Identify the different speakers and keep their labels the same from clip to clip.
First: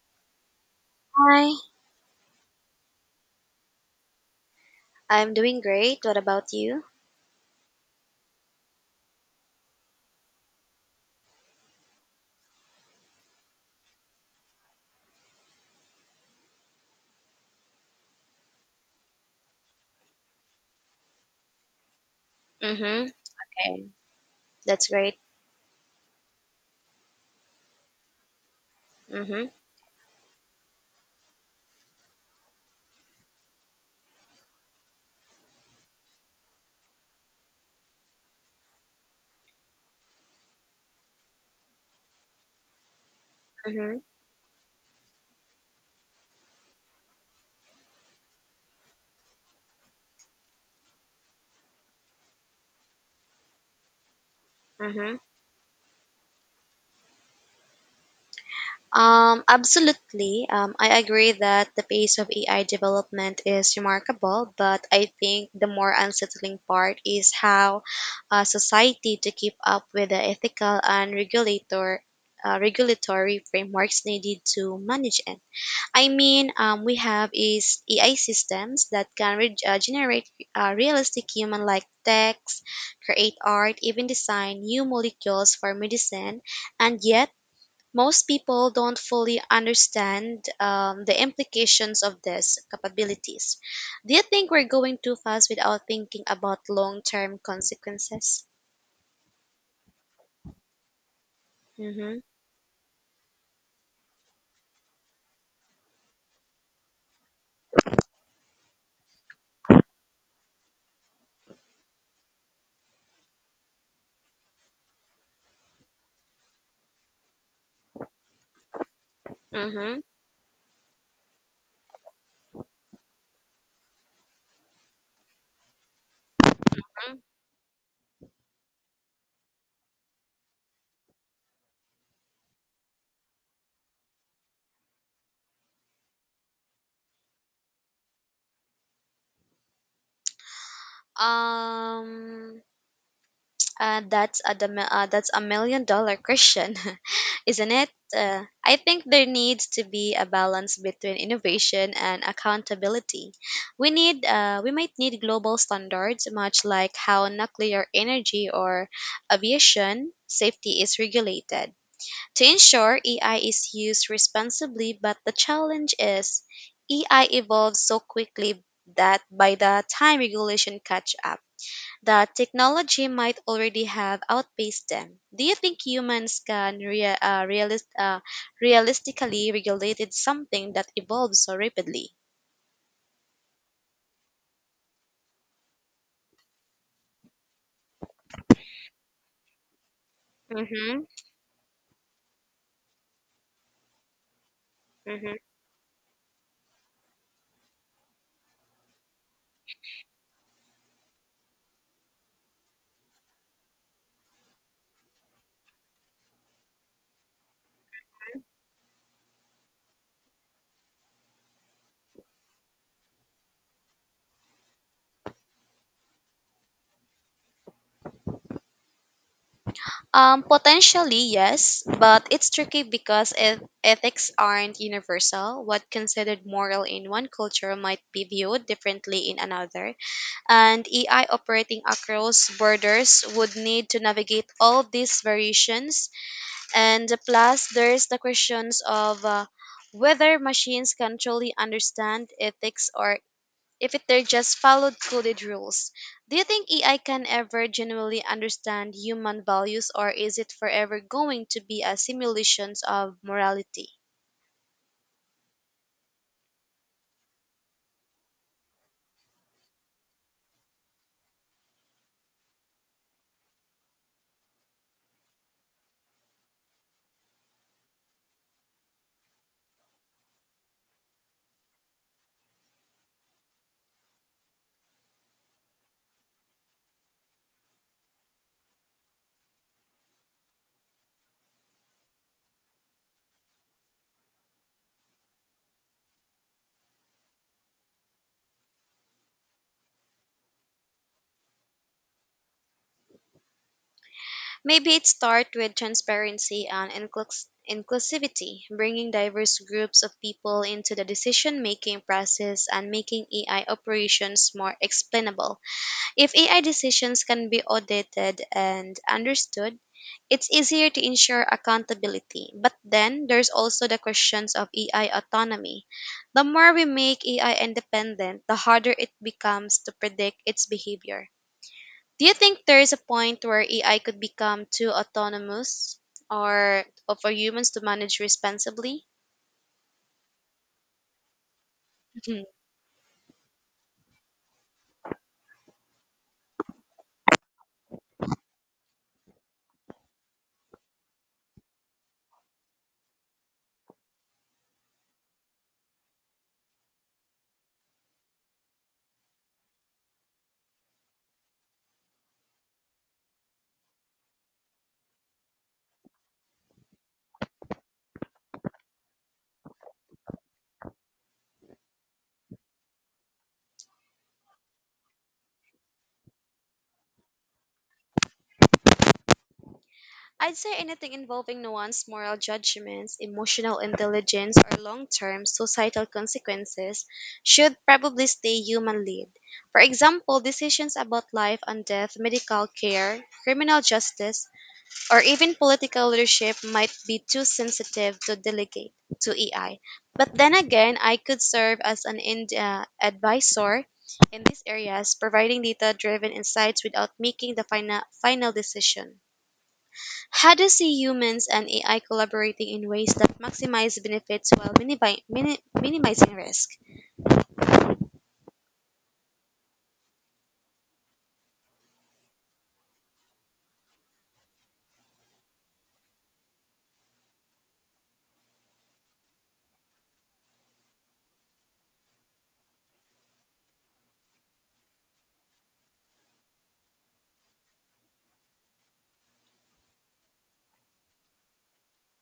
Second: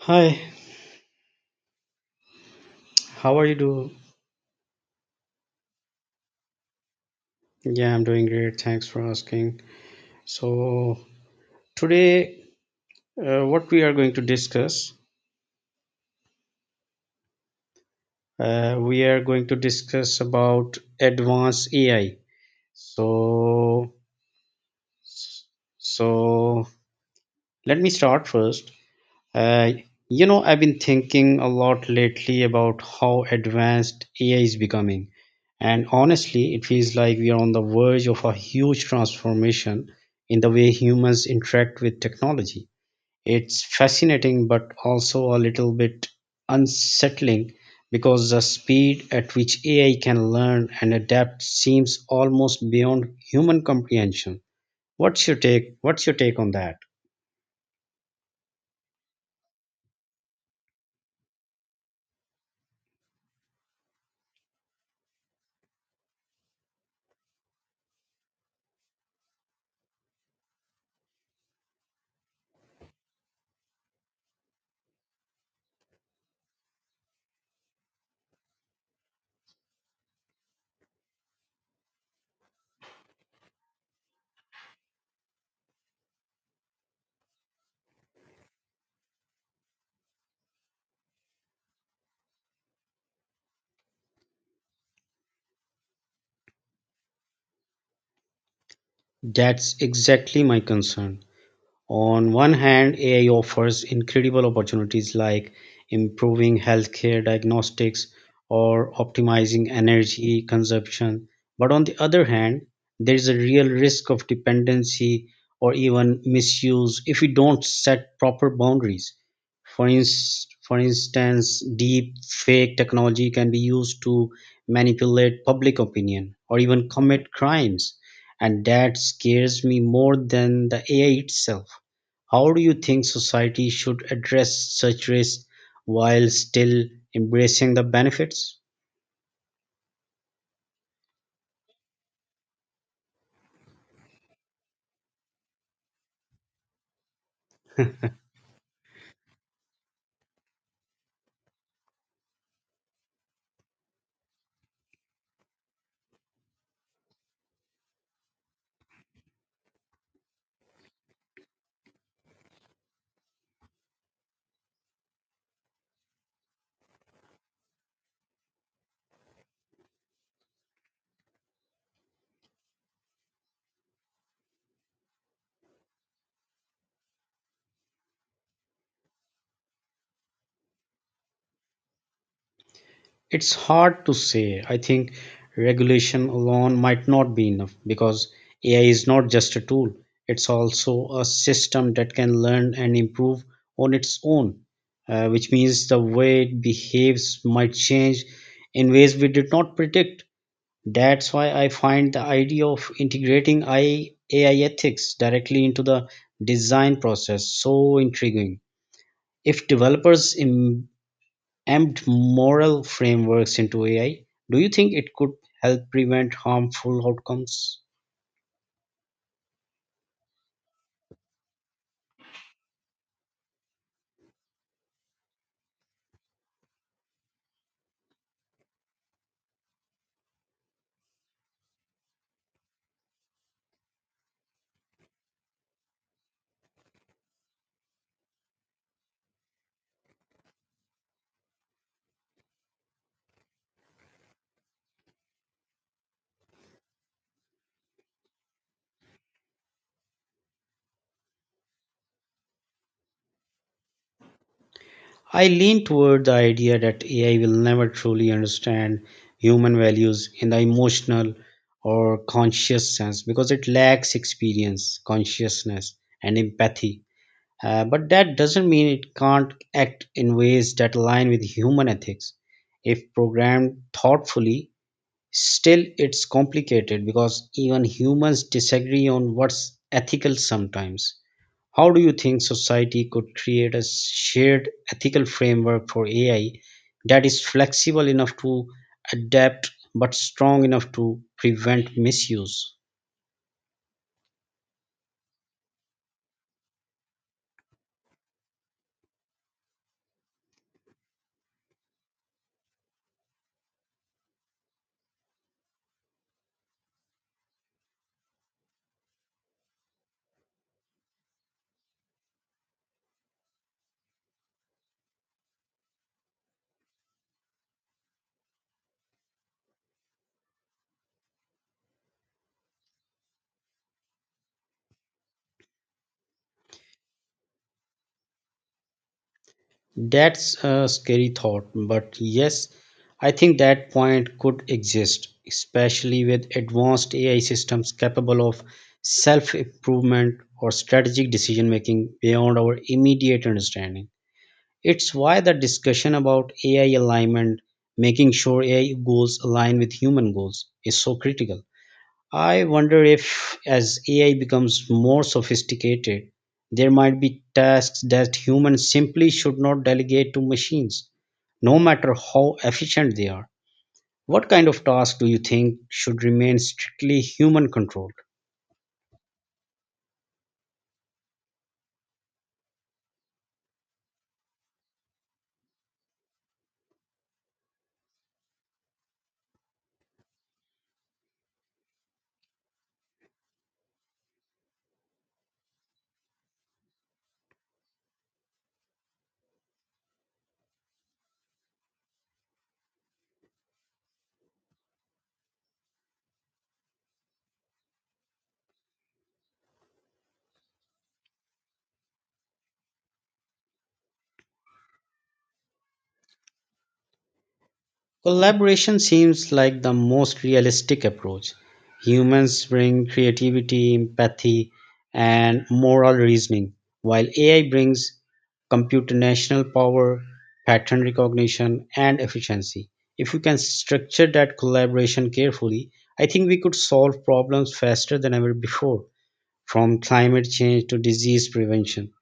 Speaker 1: Hi,
Speaker 2: Hi,
Speaker 1: how are you doing?
Speaker 2: I'm doing great. What about you?
Speaker 1: Yeah, I'm doing great. Thanks for asking. So, today, what we are going to discuss, we are going to discuss about advanced AI.
Speaker 2: Mm-hmm. Okay.
Speaker 1: So,
Speaker 2: That's great.
Speaker 1: so, let me start first.
Speaker 2: Mm-hmm.
Speaker 1: Uh, you know, I've been thinking a lot lately about how advanced AI is becoming. And honestly, it feels like we are on the verge of a huge transformation in the way humans interact with technology. It's
Speaker 2: Mm-hmm.
Speaker 1: fascinating, but also a little bit unsettling because the speed at which AI can learn and adapt seems almost beyond human comprehension.
Speaker 2: Mm-hmm.
Speaker 1: What's your take? What's your take on that?
Speaker 2: Absolutely. I agree that the pace of AI development is remarkable, but I think the more unsettling part is how society to keep up with the ethical and regulatory frameworks needed to manage it. I mean, we have is AI systems that can generate realistic human-like text, create art, even design new molecules for medicine, and yet most people don't fully understand the implications of these capabilities. Do you think we're going too fast without thinking about long-term consequences?
Speaker 1: That's exactly my concern.
Speaker 2: Mm-hmm.
Speaker 1: On one hand, AI offers incredible opportunities like improving healthcare diagnostics or optimizing energy consumption. But on the other hand, there is a real risk of dependency or even misuse if we don't set proper boundaries. For instance, deep fake technology can be used to manipulate public opinion or even
Speaker 2: Mm-hmm.
Speaker 1: commit crimes. And that scares me more than the AI itself. How do you think society should address such risks while still embracing the benefits?
Speaker 2: Um. That's a million dollar question, isn't it? I think there needs to be a balance between innovation and accountability. We might need global standards, much like how nuclear energy or aviation safety is regulated, to ensure AI is used responsibly. But the challenge is, AI evolves so quickly that by the time regulation catch up that technology might already have outpaced them. Do you think humans can realistically regulate it something that evolves so rapidly?
Speaker 1: It's hard to say. I think regulation alone might not be enough because AI is not just a tool, it's
Speaker 2: Mm-hmm.
Speaker 1: also a system that can learn and improve on its own,
Speaker 2: Mm-hmm.
Speaker 1: which means the way it behaves might change in ways we did not predict. That's why I find the idea of integrating AI ethics directly into the design process so intriguing. If developers embed moral frameworks into AI, do you think it could help prevent harmful outcomes?
Speaker 2: Potentially, yes, but it's tricky because ethics aren't universal. What considered moral in one culture might be viewed differently in another, and AI operating across borders would need to navigate all these variations. And plus, there's the questions of whether machines can truly understand ethics or if it, they're just followed coded rules. Do you think AI can ever genuinely understand human values or is it forever going to be a simulation of morality?
Speaker 1: I lean toward the idea that AI will never truly understand human values in the emotional or conscious sense because it lacks experience, consciousness, and empathy. But that doesn't mean it can't act in ways that align with human ethics. If programmed thoughtfully, still it's complicated because even humans disagree on what's ethical sometimes. How do you think society could create a shared ethical framework for AI that is flexible enough to adapt but strong enough to prevent misuse?
Speaker 2: Maybe it starts with transparency and inclusivity, bringing diverse groups of people into the decision making process and making AI operations more explainable. If AI decisions can be audited and understood, it's easier to ensure accountability. But then there's also the questions of AI autonomy. The more we make AI independent, the harder it becomes to predict its behavior. Do you think there is a point where AI could become too autonomous or for humans to manage responsibly?
Speaker 1: That's a scary thought, but yes, I think that point could exist, especially with advanced AI systems capable of self improvement or strategic decision making beyond our immediate understanding. It's why the discussion about AI alignment, making sure AI goals align with human goals, is so critical. I wonder if, as AI becomes more sophisticated, there might be tasks that humans simply should not delegate to machines, no matter how efficient they are. What kind of tasks do you think should remain strictly human controlled?
Speaker 2: I'd say anything involving nuanced moral judgments, emotional intelligence, or long term societal consequences should probably stay human led. For example, decisions about life and death, medical care, criminal justice, or even political leadership might be too sensitive to delegate to AI. But then again, I could serve as an advisor in these areas, providing data driven insights without making the final decision. How do you see humans and AI collaborating in ways that maximize benefits while minimizing risk?
Speaker 1: Collaboration seems like the most realistic approach. Humans bring creativity, empathy, and moral reasoning, while AI brings computational power, pattern recognition, and efficiency. If we can structure that collaboration carefully, I think we could solve problems faster than ever before, from climate change to disease prevention.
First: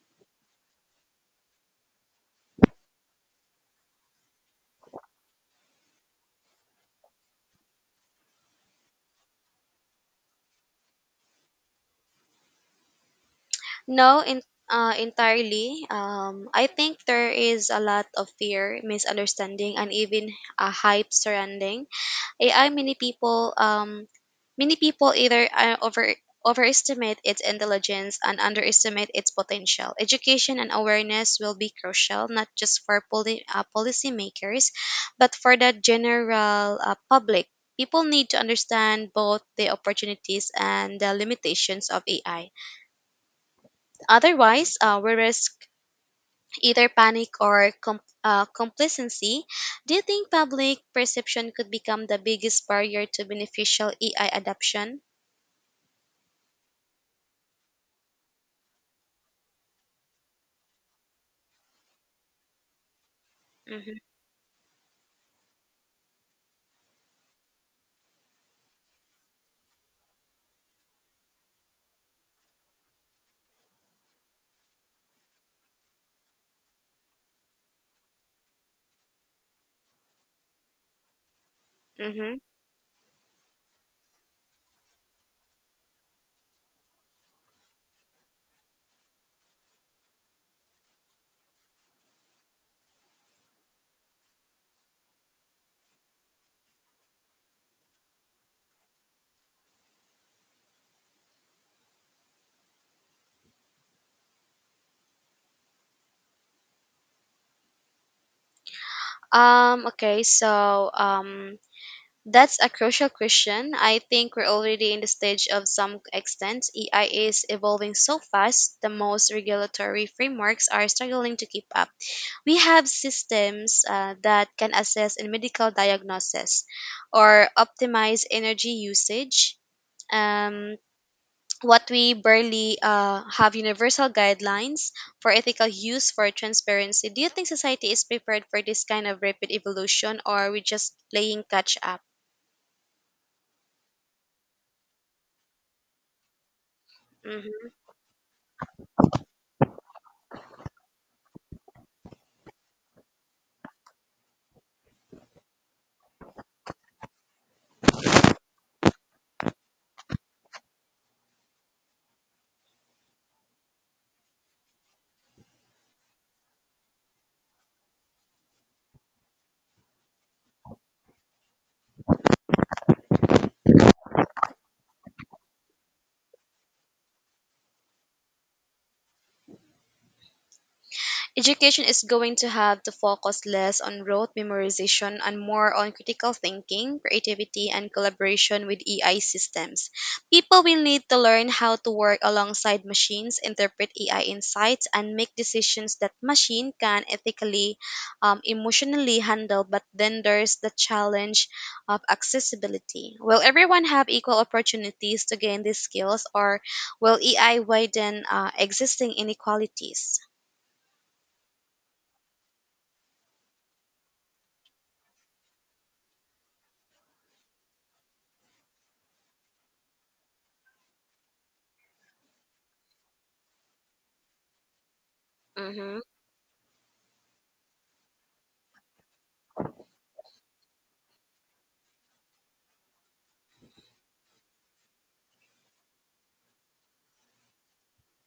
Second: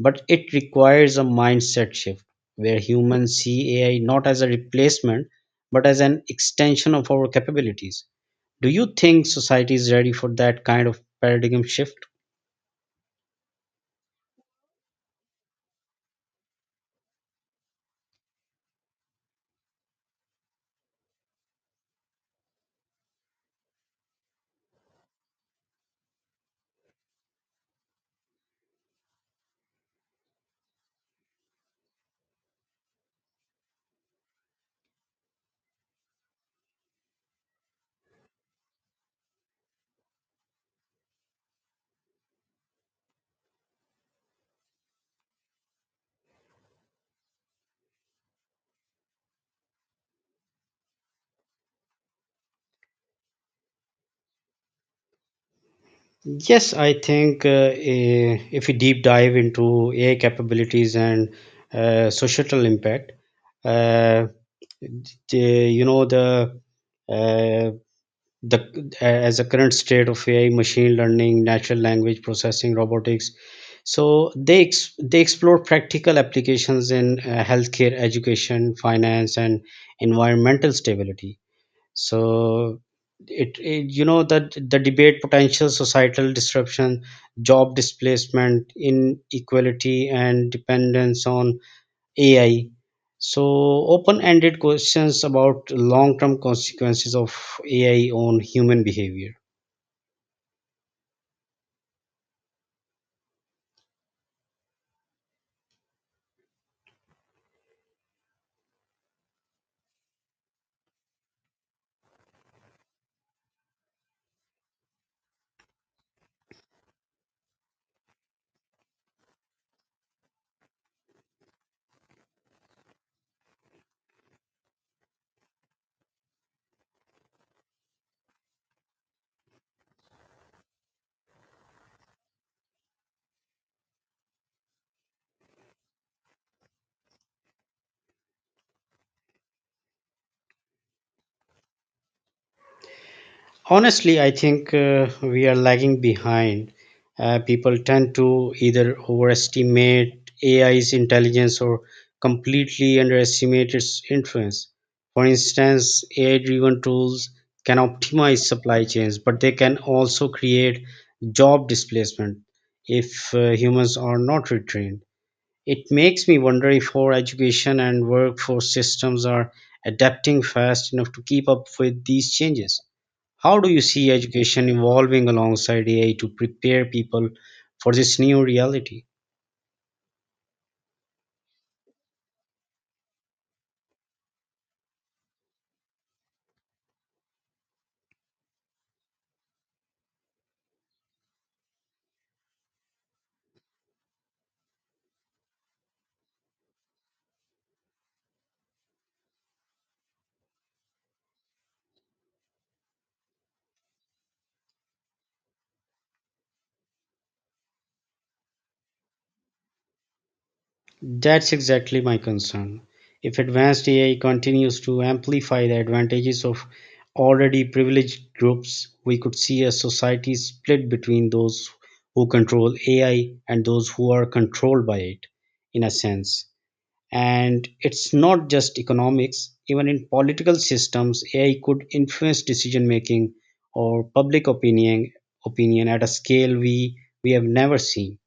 Speaker 1: But it requires a mindset shift where humans see AI not as a replacement but as an extension of our capabilities. Do you think society is ready for that kind of paradigm shift?
Speaker 2: No, entirely. I think there is a lot of fear, misunderstanding, and even a hype surrounding AI. Many people either overestimate its intelligence and underestimate its potential. Education and awareness will be crucial not just for policymakers but for the general public. People need to understand both the opportunities and the limitations of AI. Otherwise, we risk either panic or complacency. Do you think public perception could become the biggest barrier to beneficial AI adoption?
Speaker 1: Yes, I think if we deep dive into AI capabilities and societal impact,
Speaker 2: Hmm.
Speaker 1: uh, the, you know uh, the as a current state of AI, machine learning, natural language processing, robotics. So they explore practical applications in healthcare, education, finance, and environmental stability.
Speaker 2: Hmm.
Speaker 1: So it you know that the debate potential societal disruption, job displacement, inequality, and dependence on AI. So, open ended questions about long term consequences of AI on human behavior.
Speaker 2: Okay, so that's a crucial question. I think we're already in the stage of some extent. AI is evolving so fast, the most regulatory frameworks are struggling to keep up. We have systems that can assess in medical diagnosis or optimize energy usage, um, what we barely have universal guidelines for ethical use for transparency. Do you think society is prepared for this kind of rapid evolution, or are we just playing catch up?
Speaker 1: Honestly, I think we are lagging behind.
Speaker 2: Hmm.
Speaker 1: People tend to either overestimate AI's intelligence or completely underestimate its influence. For instance, AI driven tools can optimize supply chains, but they can also create job displacement if humans are not retrained. It makes me wonder if our education and workforce systems are adapting fast enough to keep up with these changes. How do you see education evolving alongside AI to prepare people for this new reality?
Speaker 2: Education is going to have to focus less on rote memorization and more on critical thinking, creativity, and collaboration with AI systems. People will need to learn how to work alongside machines, interpret AI insights, and make decisions that machine can ethically, emotionally handle. But then there's the challenge of accessibility. Will everyone have equal opportunities to gain these skills, or will AI widen existing inequalities?
Speaker 1: That's exactly my concern. If advanced AI continues to amplify the advantages of already privileged groups, we could see a society split between those who control AI and those who are controlled by it, in a sense. And it's not just economics, even in political systems AI could influence decision making or public opinion at a scale we have never seen.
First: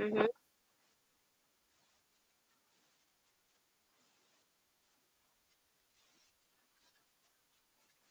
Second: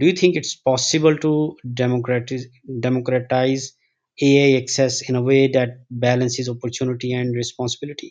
Speaker 1: Do you think it's possible to democratize AI access in a way that balances opportunity and responsibility?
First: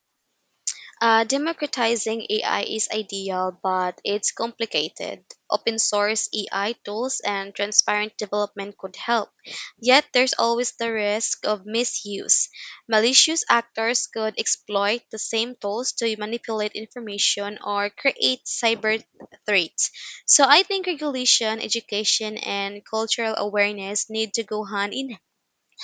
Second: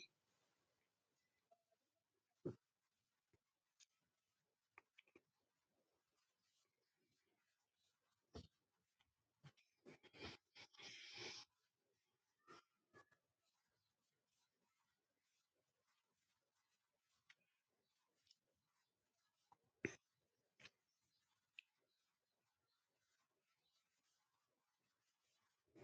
Speaker 2: Democratizing AI is ideal, but it's complicated. Open source AI tools and transparent development could help. Yet there's always the risk of misuse. Malicious actors could exploit the same tools to manipulate information or create cyber threats. So I think regulation, education, and cultural awareness need to go hand in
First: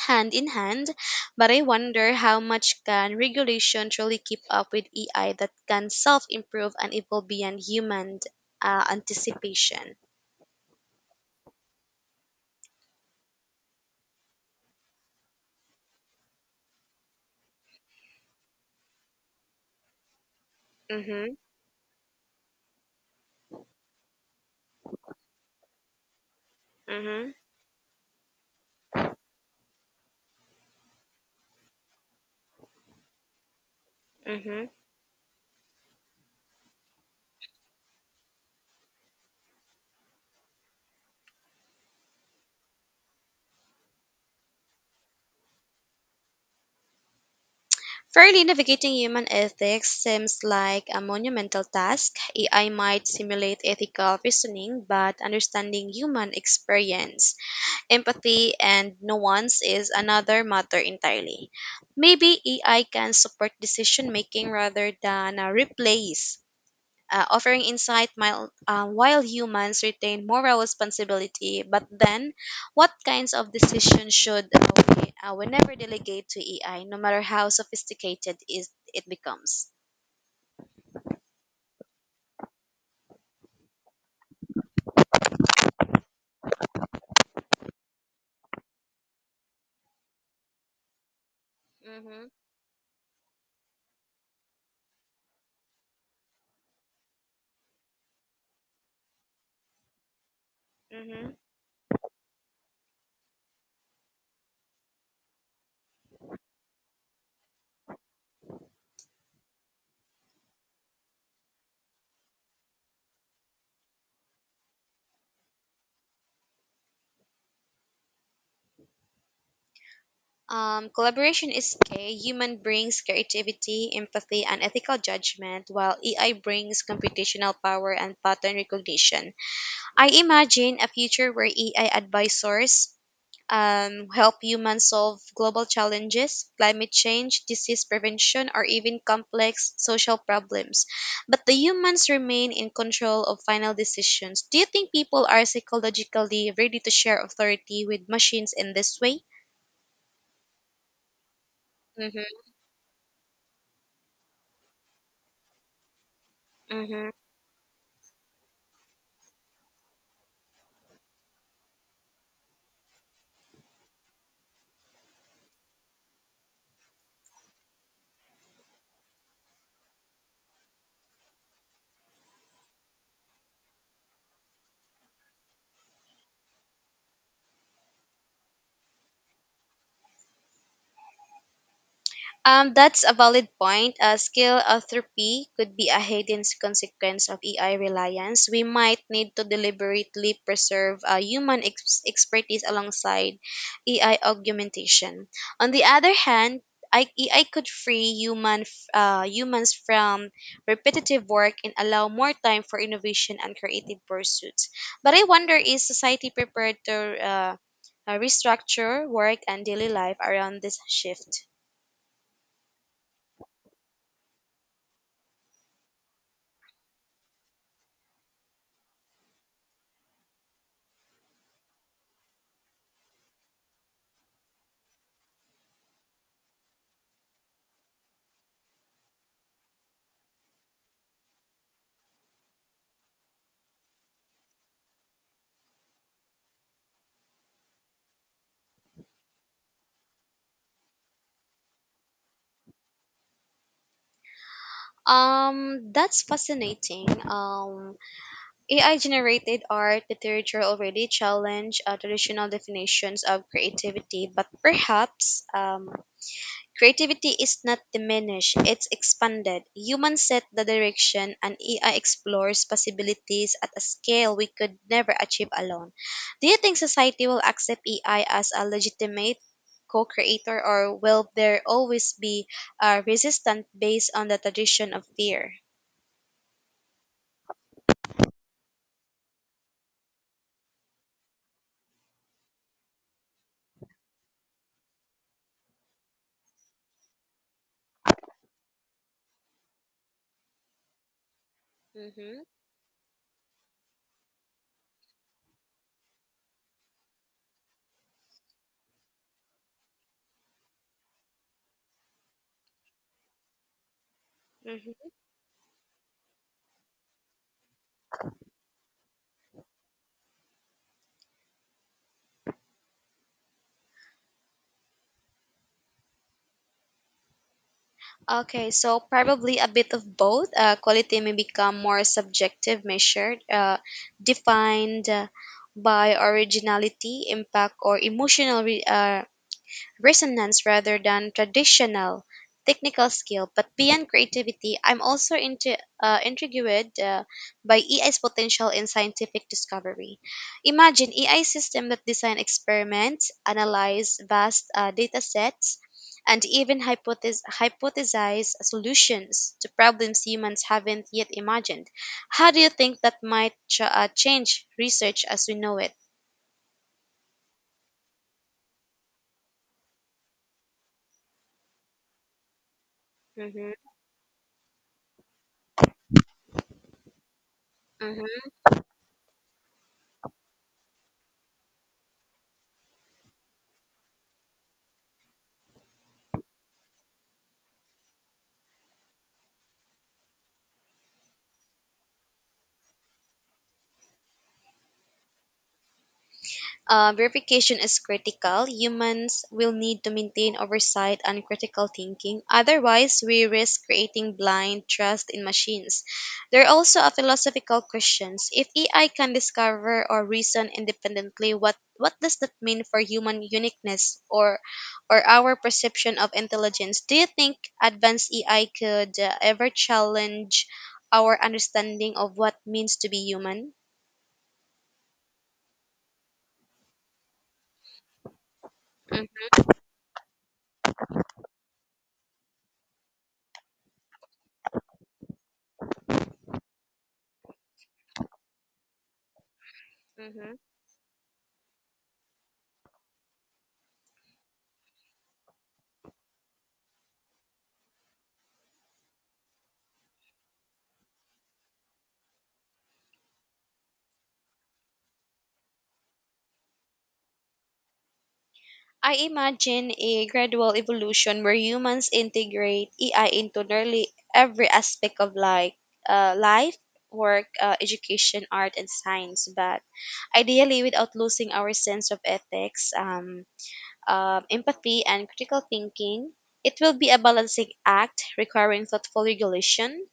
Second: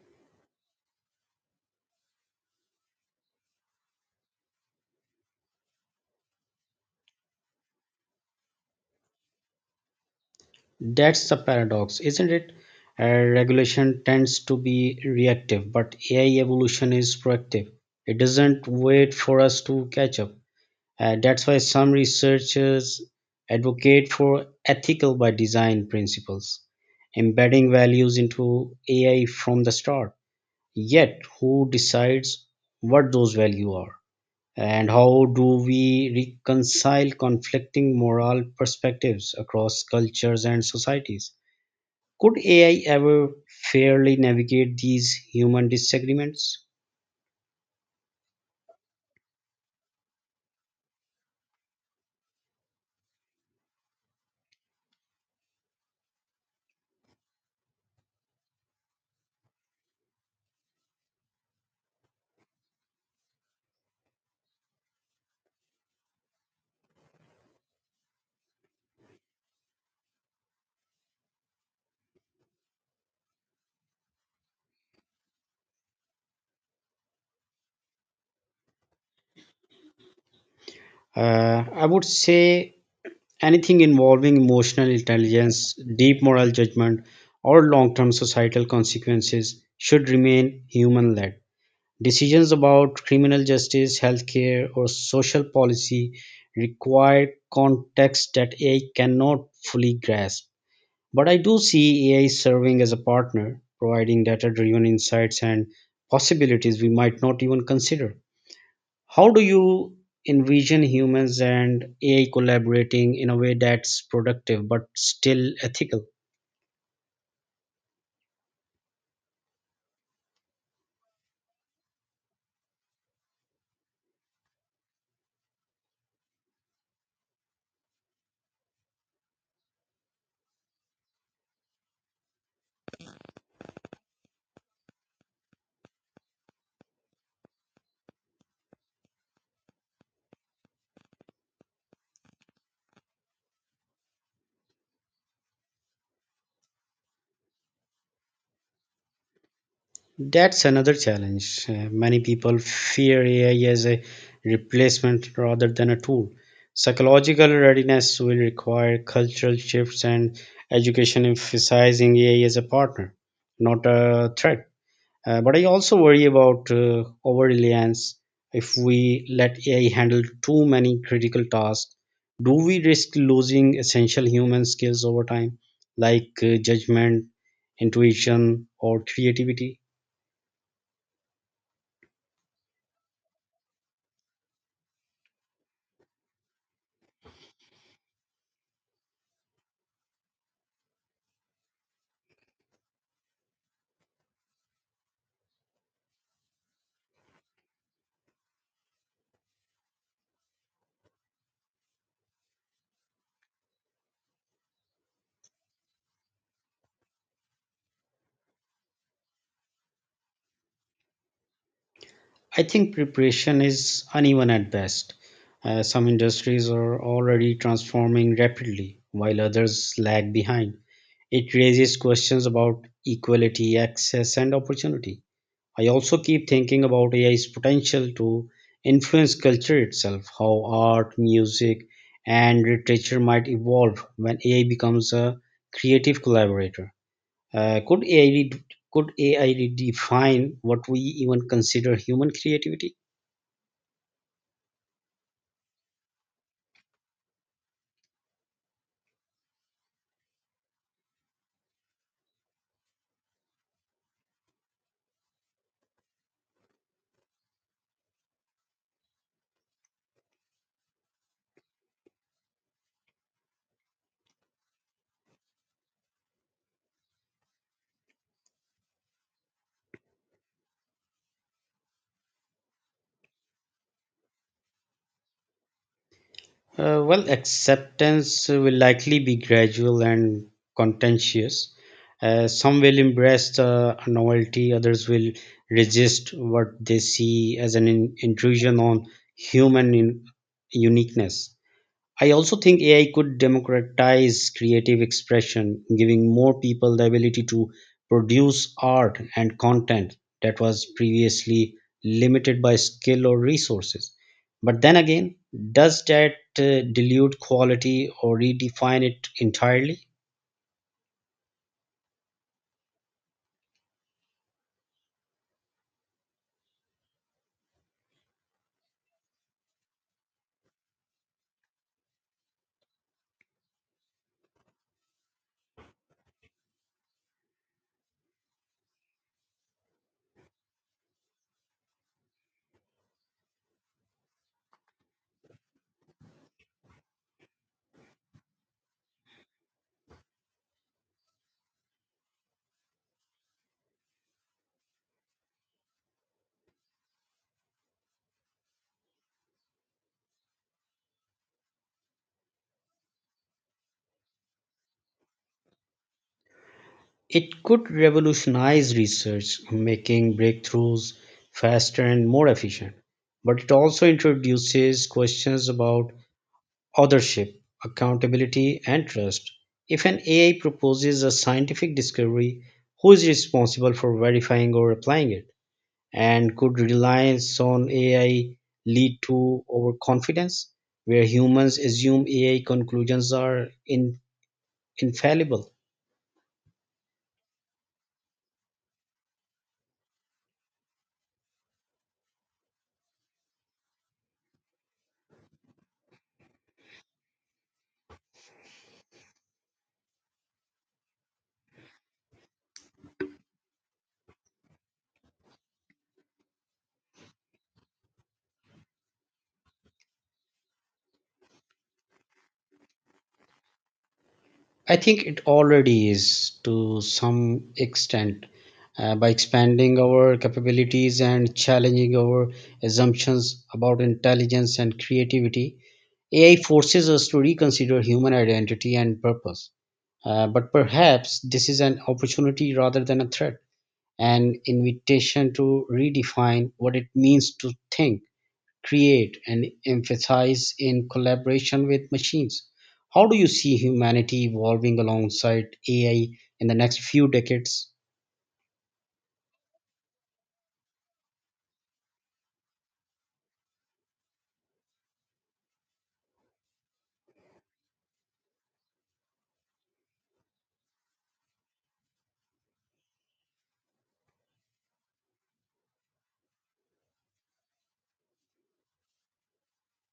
Speaker 2: hand in hand, but I wonder how much can regulation truly keep up with AI that can self-improve and evolve beyond human anticipation.
Speaker 1: That's the paradox, isn't it? Uh, regulation tends to be reactive, but AI evolution is proactive. It doesn't wait for us to catch up.
Speaker 2: Mm-hmm,
Speaker 1: That's why some researchers advocate for ethical by design principles,
Speaker 2: mm-hmm,
Speaker 1: embedding values into AI from the start. Yet, who decides what those values are?
Speaker 2: mm-hmm.
Speaker 1: And how do we reconcile conflicting moral perspectives across cultures and societies? Could AI ever fairly navigate these human disagreements?
Speaker 2: Fairly navigating human ethics seems like a monumental task. AI might simulate ethical reasoning, but understanding human experience, empathy and nuance is another matter entirely. Maybe AI can support decision making rather than replace, offering insight while humans retain moral responsibility. But then, what kinds of decisions should we never delegate to AI, no matter how sophisticated is it becomes?
Speaker 1: I would say anything involving emotional intelligence, deep moral judgment, or long term societal consequences should remain human led.
Speaker 2: Mm-hmm.
Speaker 1: Decisions about criminal justice, healthcare, or social policy require context that AI cannot fully grasp. But
Speaker 2: Mm-hmm.
Speaker 1: I do see AI serving as a partner, providing data driven insights and possibilities we might not even consider. How do you envision humans and AI collaborating in a way that's productive but still ethical?
Speaker 2: Collaboration is key. Human brings creativity, empathy, and ethical judgment, while AI brings computational power and pattern recognition. I imagine a future where AI advisors help humans solve global challenges, climate change, disease prevention, or even complex social problems. But the humans remain in control of final decisions. Do you think people are psychologically ready to share authority with machines in this way?
Speaker 1: That's another challenge. Many
Speaker 2: Mm-hmm,
Speaker 1: people fear AI as a replacement rather than a tool.
Speaker 2: mm-hmm.
Speaker 1: Psychological readiness will require cultural shifts and education emphasizing AI as a partner, not a threat. But I also worry about over reliance. If we let AI handle too many critical tasks, do we risk losing essential human skills over time, like judgment, intuition, or creativity?
Speaker 2: That's a valid point. Skill atrophy could be a hidden consequence of AI reliance. We might need to deliberately preserve human expertise alongside AI augmentation. On the other hand, AI could free humans from repetitive work and allow more time for innovation and creative pursuits. But I wonder is society prepared to uh, restructure work and daily life around this shift?
Speaker 1: I think preparation is uneven at best. Some industries are already transforming rapidly, while others lag behind. It raises questions about equality, access, and opportunity. I also keep thinking about AI's potential to influence culture itself, how art, music, and literature might evolve when AI becomes a creative collaborator. Uh, could AI re- could AI redefine what we even consider human creativity?
Speaker 2: That's fascinating. AI generated art, literature already challenge traditional definitions of creativity, but perhaps creativity is not diminished, it's expanded. Humans set the direction, and AI explores possibilities at a scale we could never achieve alone. Do you think society will accept AI as a legitimate co-creator or will there always be a resistance based on the tradition of fear?
Speaker 1: Well, acceptance will likely be gradual and contentious. Some will embrace the novelty, others will resist what they see as an intrusion on human in- uniqueness. I
Speaker 2: Mm-hmm.
Speaker 1: also think AI could democratize creative expression, giving more people the ability to produce art and content that was previously limited by skill or resources. But then
Speaker 2: Mm-hmm.
Speaker 1: again, does that dilute quality or redefine it entirely?
Speaker 2: Okay, so probably a bit of both. Quality may become more subjective, measured, defined by originality, impact, or emotional resonance rather than traditional technical skill. But beyond creativity, I'm also intrigued by EI's potential in scientific discovery. Imagine AI system that design experiments, analyze vast data sets, and even hypothesize solutions to problems humans haven't yet imagined. How do you think that might change research as we know it?
Speaker 1: It could revolutionize research, making breakthroughs faster and more efficient. But it
Speaker 2: Hmm.
Speaker 1: also introduces questions about authorship,
Speaker 2: Hmm.
Speaker 1: accountability, and trust. If an AI proposes a scientific discovery, who is responsible for verifying or applying it? And could reliance on AI lead to overconfidence, where humans assume AI conclusions are infallible?
Speaker 2: Verification is critical. Humans will need to maintain oversight and critical thinking. Otherwise, we risk creating blind trust in machines. There are also a philosophical questions. If AI can discover or reason independently, what does that mean for human uniqueness or our perception of intelligence? Do you think advanced AI could ever challenge our understanding of what means to be human?
Speaker 1: I think it already is to some extent. By
Speaker 2: Mhm.
Speaker 1: expanding our capabilities and challenging our assumptions about intelligence and creativity, AI forces us to reconsider human identity and purpose.
Speaker 2: Mhm.
Speaker 1: But perhaps this is an opportunity rather than a threat, an invitation to redefine what it means to think, create, and emphasize in collaboration with machines. How do you see humanity evolving alongside AI in the next few decades?
Speaker 2: I imagine a gradual evolution where humans integrate AI into nearly every aspect of like life, work, education, art, and science, but ideally without losing our sense of ethics, empathy, and critical thinking. It will be a balancing act requiring thoughtful regulation,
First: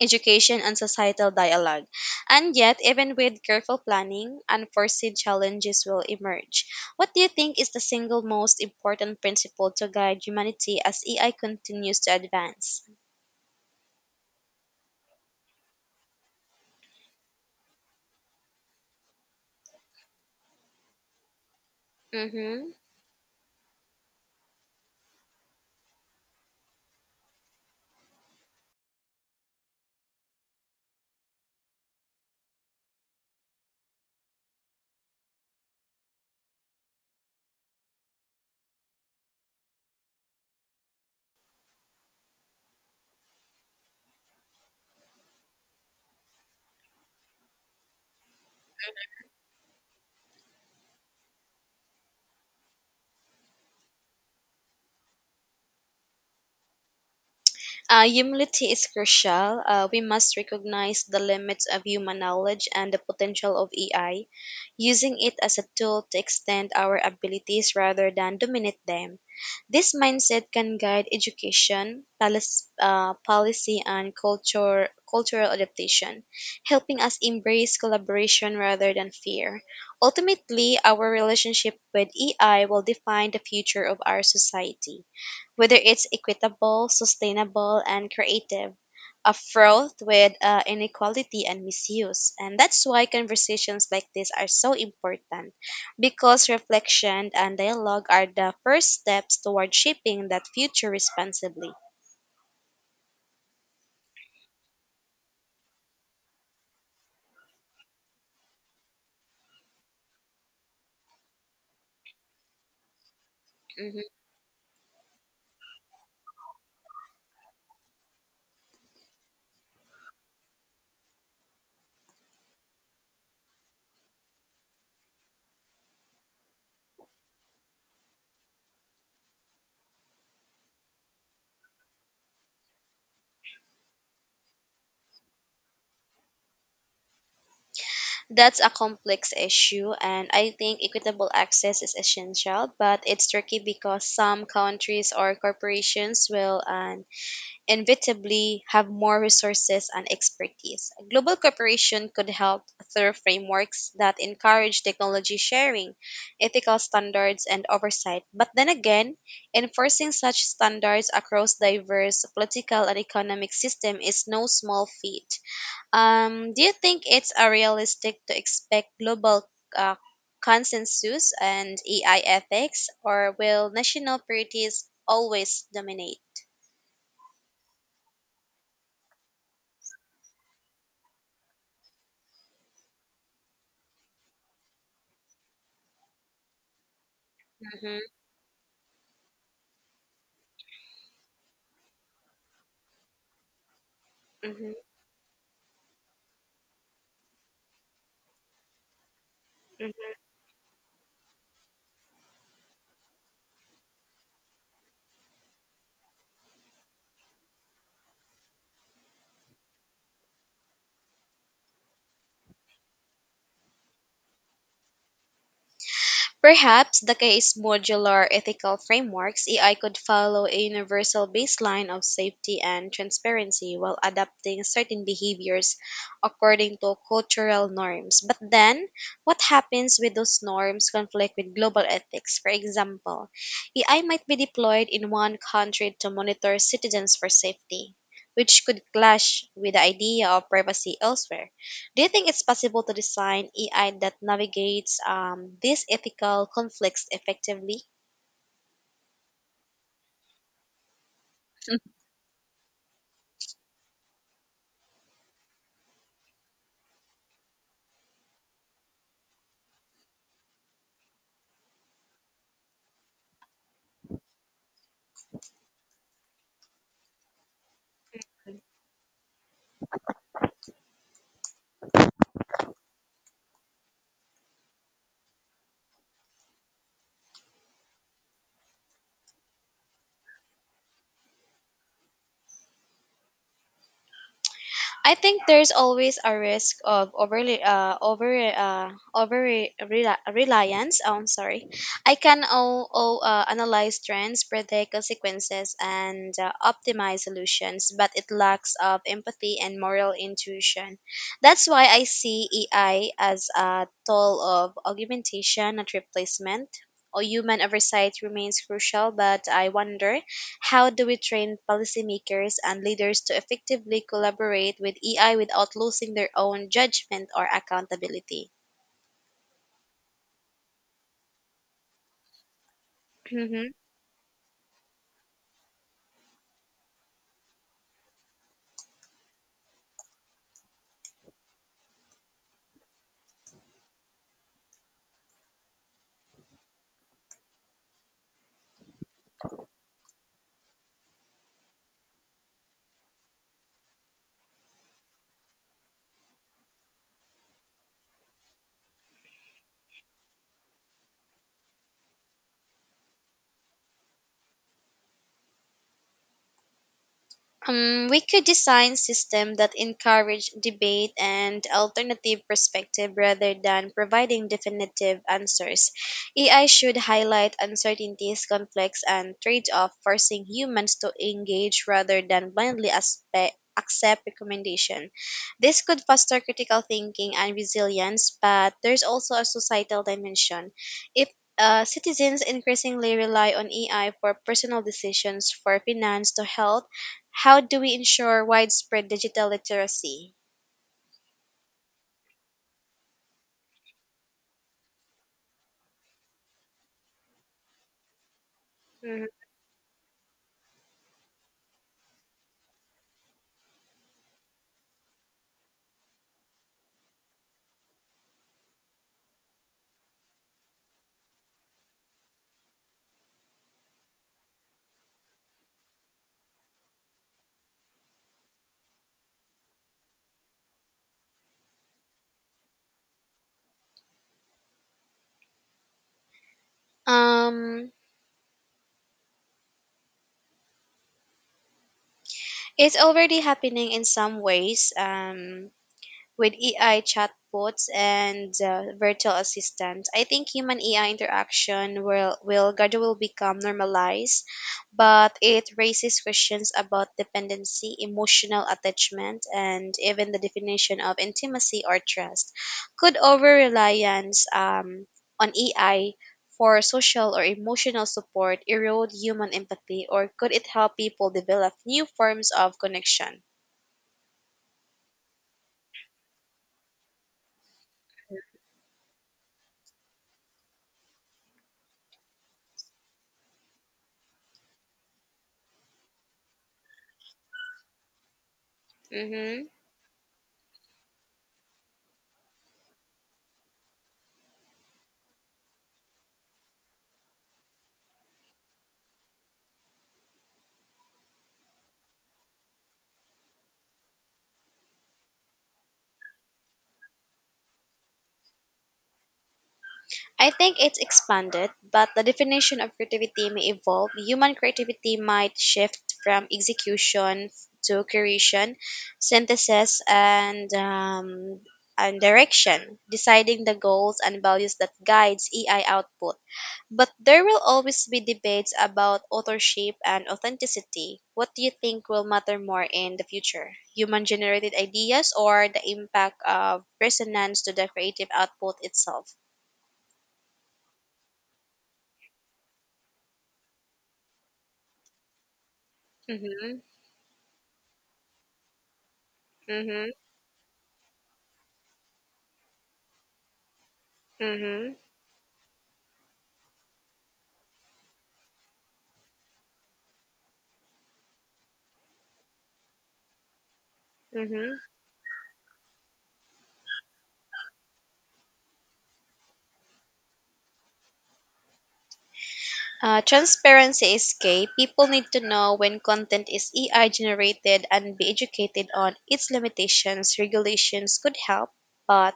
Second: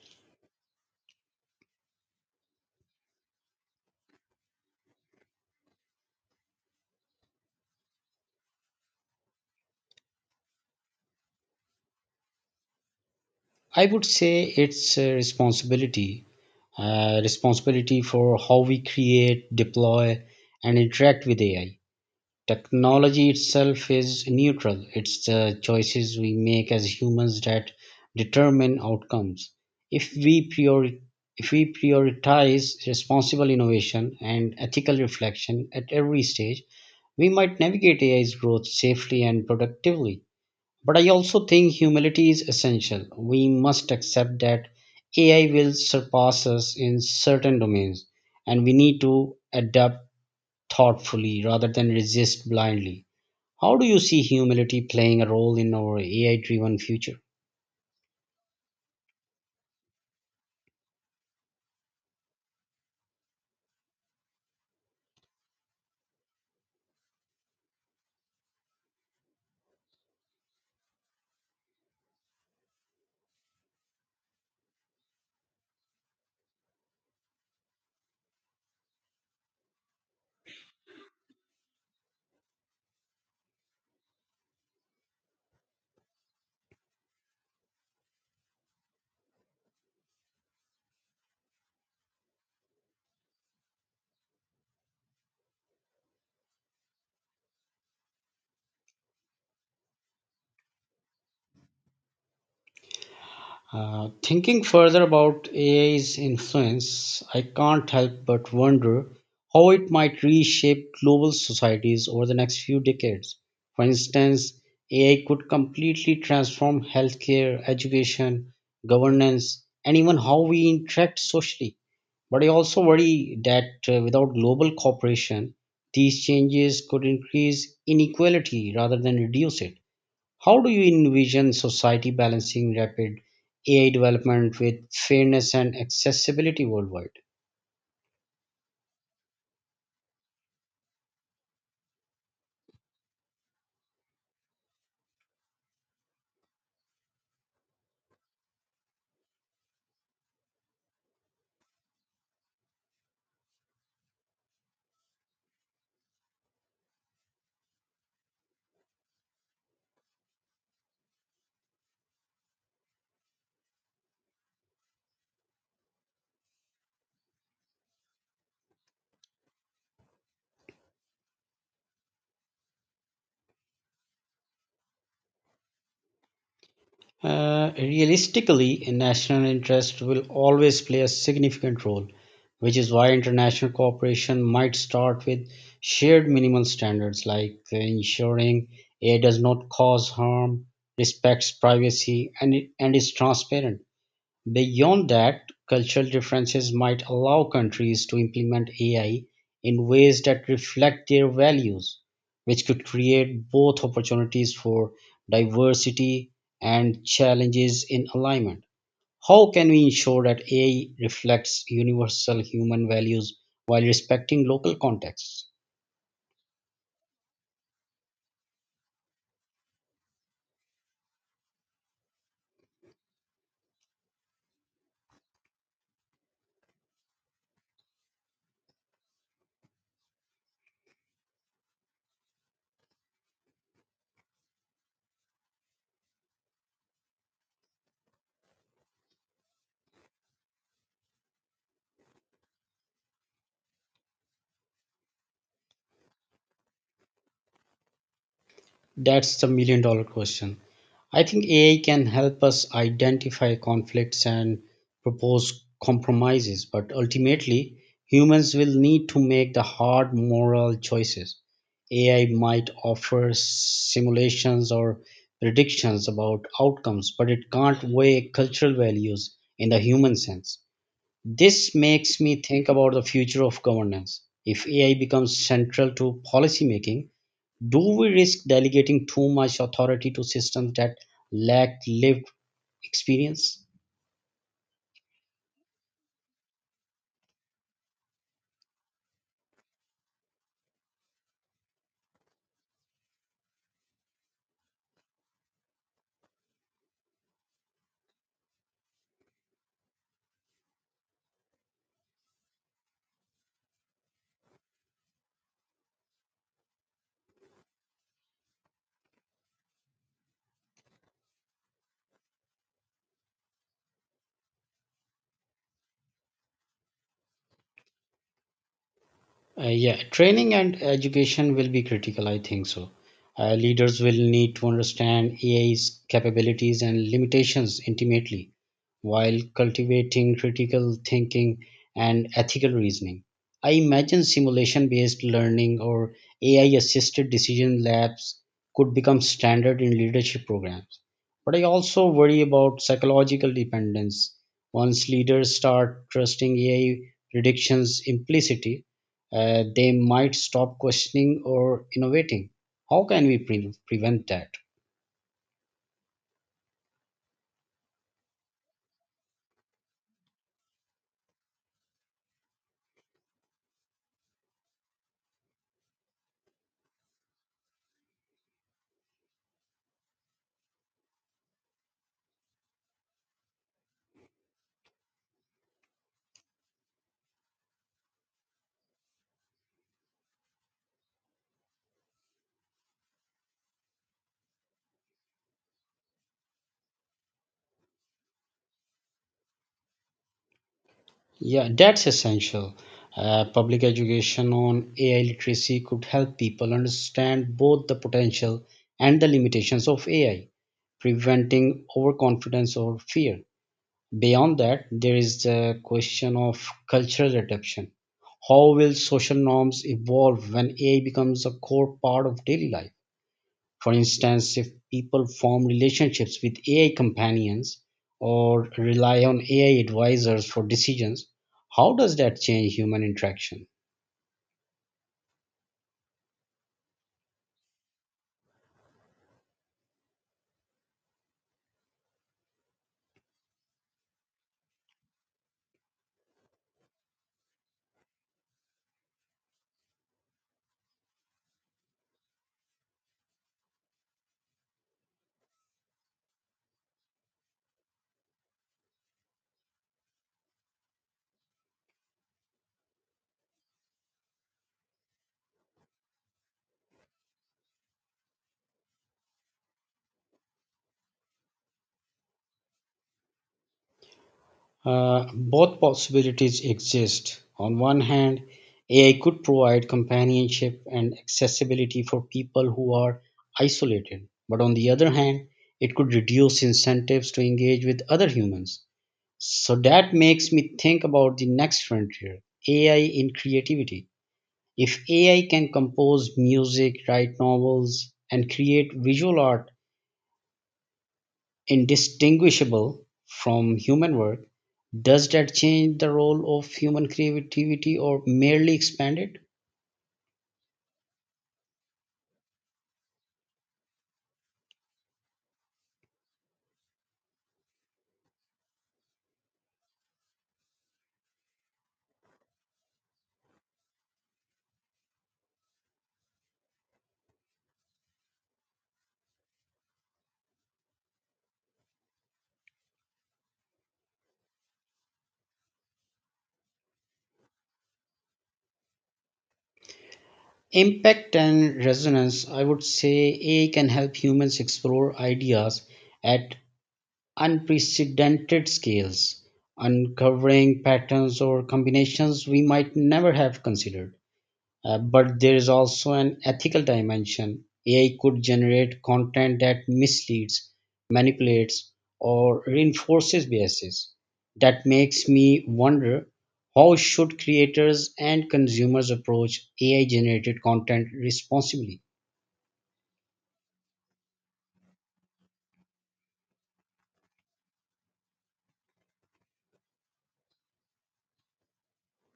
Speaker 2: education, and societal dialogue. And yet, even with careful planning, unforeseen challenges will emerge. What do you think is the single most important principle to guide humanity as AI continues to advance?
Speaker 1: I would say it's a responsibility, responsibility for how we create, deploy, and interact with AI.
Speaker 2: Mm-hmm.
Speaker 1: Technology itself is neutral, it's the choices we make as humans that determine outcomes. If we, priori- if we prioritize responsible innovation and ethical reflection at every stage, we might navigate AI's growth safely and productively. But I also think humility is essential. We must accept that AI will surpass us in certain domains, and we need to adapt thoughtfully rather than resist blindly. How do you see humility playing a role in our AI driven future?
Speaker 2: Humility is crucial. We must recognize the limits of human knowledge and the potential of AI, using it as a tool to extend our abilities rather than dominate them. This mindset can guide education, policy, and cultural adaptation, helping us embrace collaboration rather than fear. Ultimately, our relationship with AI will define the future of our society, whether it's equitable, sustainable, and creative, a froth with inequality and misuse. And that's why conversations like this are so important because reflection and dialogue are the first steps toward shaping that future responsibly.
Speaker 1: Thinking further about AI's influence, I can't help but wonder how it might reshape global societies over the next few decades. For
Speaker 2: Mhm.
Speaker 1: instance, AI could completely transform healthcare, education, governance, and even how we interact socially. But I also worry that without global cooperation, these changes could increase inequality rather than reduce it. How do you envision society balancing rapid AI development with fairness and accessibility worldwide?
Speaker 2: That's a complex issue, and I think equitable access is essential, but it's tricky because some countries or corporations will inevitably have more resources and expertise. Global cooperation could help through frameworks that encourage technology sharing, ethical standards, and oversight. But then again, enforcing such standards across diverse political and economic systems is no small feat. Do you think it's a realistic to expect global uh, consensus and AI ethics, or will national priorities always dominate?
Speaker 1: Realistically, national interest will always play a significant role, which is why international cooperation might start with shared minimal standards like
Speaker 2: Mm-hmm.
Speaker 1: ensuring AI does not cause harm, respects privacy, and is transparent. Beyond that, cultural differences might allow countries to implement AI in
Speaker 2: Mhm.
Speaker 1: ways that reflect their values, which could create both opportunities for diversity and challenges in alignment. How can we ensure that AI reflects universal human values while respecting local contexts?
Speaker 2: Perhaps the case modular ethical frameworks AI could follow a universal baseline of safety and transparency while adapting certain behaviors according to cultural norms. But then, what happens when those norms conflict with global ethics? For example, AI might be deployed in one country to monitor citizens for safety, which could clash with the idea of privacy elsewhere. Do you think it's possible to design AI that navigates these ethical conflicts effectively?
Speaker 1: That's the million dollar question. I think AI can help us identify conflicts and propose compromises, but ultimately, humans will need to make the hard moral choices. AI might offer simulations or predictions about outcomes, but it can't weigh cultural values in the human sense. This makes me think about the future of governance. If AI becomes central to policymaking, do we risk delegating too much authority to systems that lack lived experience?
Speaker 2: I think there's always a risk of overly reliance. Oh, I'm sorry. I can all analyze trends, predict consequences, and optimize solutions, but it lacks of empathy and moral intuition. That's why I see AI as a tool of augmentation, not replacement. Or human oversight remains crucial, but I wonder how do we train policymakers and leaders to effectively collaborate with AI without losing their own judgment or accountability?
Speaker 1: Yeah, training and education will be critical, I think so.
Speaker 2: Mhm.
Speaker 1: Leaders will need to understand AI's capabilities and limitations intimately while cultivating critical thinking and ethical reasoning. I imagine simulation based learning or AI assisted decision labs could become standard in leadership programs. But I also worry about psychological dependence. Once leaders start trusting AI predictions implicitly, they might stop questioning or innovating. How can we prevent that?
Speaker 2: We could design system that encourage debate and alternative perspective rather than providing definitive answers. AI should highlight uncertainties, conflicts, and trade-off, forcing humans to engage rather than blindly accept recommendation. This could foster critical thinking and resilience, but there's also a societal dimension. If citizens increasingly rely on AI for personal decisions, for finance to health, how do we ensure widespread digital literacy?
Speaker 1: Yeah, that's essential. Public education on AI literacy could help people understand both the potential and the
Speaker 2: Mhm.
Speaker 1: limitations of AI, preventing overconfidence or fear. Beyond that, there is the question of cultural adaptation. How will social norms evolve when AI becomes a core part of daily life? For instance, if people form relationships with AI companions or rely on AI advisors for decisions, how does that change human interaction?
Speaker 2: Um, it's already happening in some ways. With AI chatbots and virtual assistants, I think human AI interaction will gradually become normalized, but it raises questions about dependency, emotional attachment, and even the definition of intimacy or trust. Could over reliance on AI for social or emotional support erode human empathy, or could it help people develop new forms of connection?
Speaker 1: Both possibilities exist. On one hand, AI could provide companionship and accessibility for people who are isolated. But on the other hand, it could reduce incentives to engage with other humans.
Speaker 2: Mm-hmm.
Speaker 1: So that makes me think about the next frontier, AI in creativity. If AI can compose music, write novels, and create visual art indistinguishable from human work, does that change the role of human creativity or merely expand it?
Speaker 2: I think it's expanded, but the definition of creativity may evolve. Human creativity might shift from execution to creation, synthesis, and direction, deciding the goals and values that guides AI output. But there will always be debates about authorship and authenticity. What do you think will matter more in the future? Human generated ideas or the impact of resonance to the creative output itself?
Speaker 1: Impact and resonance, I would say AI can help humans explore ideas at
Speaker 2: Mhm.
Speaker 1: unprecedented scales,
Speaker 2: Mhm,
Speaker 1: uncovering patterns or combinations we might never have considered.
Speaker 2: mhm,
Speaker 1: But there is also an ethical dimension. AI could generate content that misleads, manipulates, or reinforces biases.
Speaker 2: mhm.
Speaker 1: That makes me wonder, how should creators and consumers approach AI generated content responsibly?
Speaker 2: Transparency is key. People need to know when content is AI generated and be educated on its limitations. Regulations could help, but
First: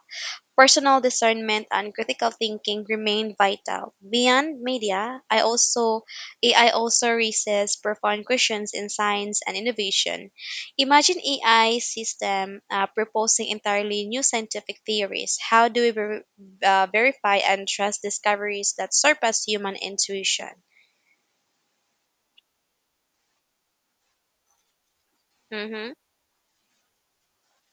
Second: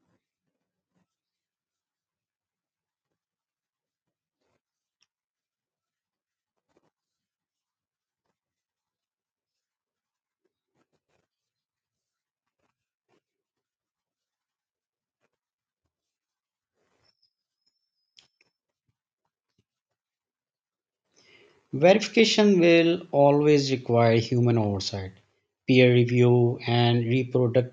Speaker 2: personal discernment and critical thinking remain vital. Beyond media, I also AI also raises profound questions in science and innovation. Imagine AI system proposing entirely new scientific theories. How do we verify and trust discoveries that surpass human intuition?
Speaker 1: Verification will always require human oversight,
Speaker 2: Mm-hmm,
Speaker 1: peer review, and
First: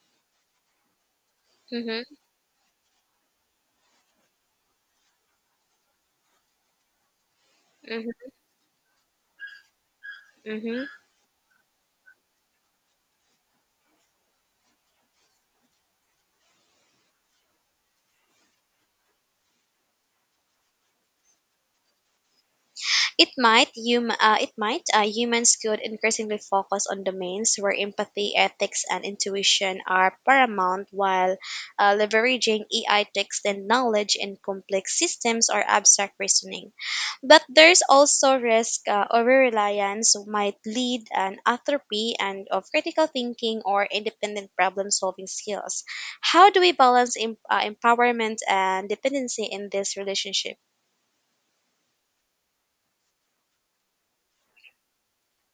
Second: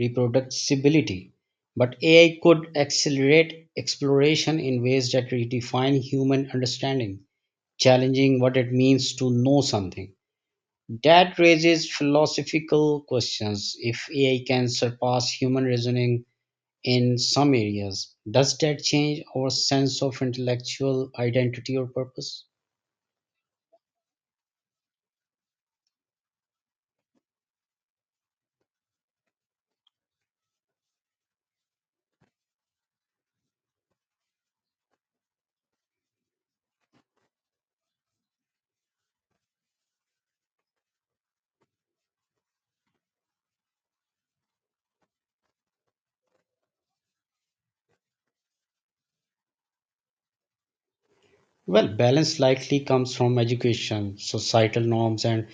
Speaker 1: reproducibility, but
Speaker 2: mm-hmm,
Speaker 1: AI could accelerate exploration in ways that redefine human understanding,
Speaker 2: mm-hmm,
Speaker 1: challenging what it means to know something.
Speaker 2: mm-hmm.
Speaker 1: That raises philosophical questions. If AI can surpass human reasoning in some areas, does that change our sense of intellectual identity or purpose?
Speaker 2: It might hum- it might Humans could increasingly focus on domains where empathy, ethics, and intuition are paramount, while leveraging AI text and knowledge in complex systems or abstract reasoning. But there's also risk over reliance might lead an atrophy and of critical thinking or independent problem solving skills. How do we balance empowerment and dependency in this relationship?
Speaker 1: Well, balance likely comes from education, societal norms, and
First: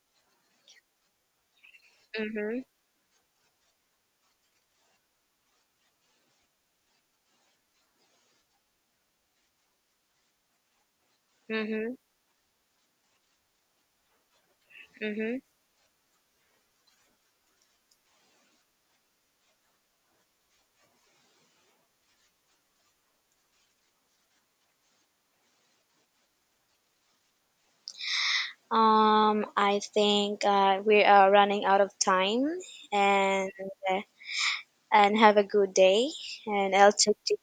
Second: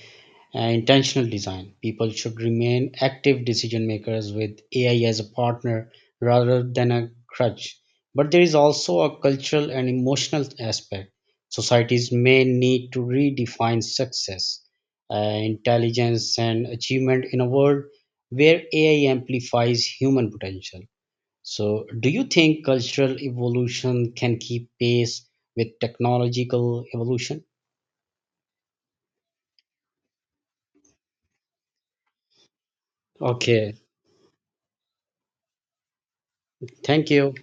Speaker 1: intentional design. People should
Speaker 2: Mm-hmm,
Speaker 1: remain active decision makers with AI as a partner rather than a crutch. But there is also a cultural and emotional aspect.
Speaker 2: mm-hmm,
Speaker 1: Societies may need to redefine success,
Speaker 2: mm-hmm.
Speaker 1: intelligence, and achievement in a world where AI amplifies human potential. So, do you think cultural evolution can keep pace with technological evolution?
Speaker 2: I think we are running out of time, and
Speaker 1: Okay,
Speaker 2: and have a good day. And I'll
Speaker 1: thank
Speaker 2: talk
Speaker 1: you.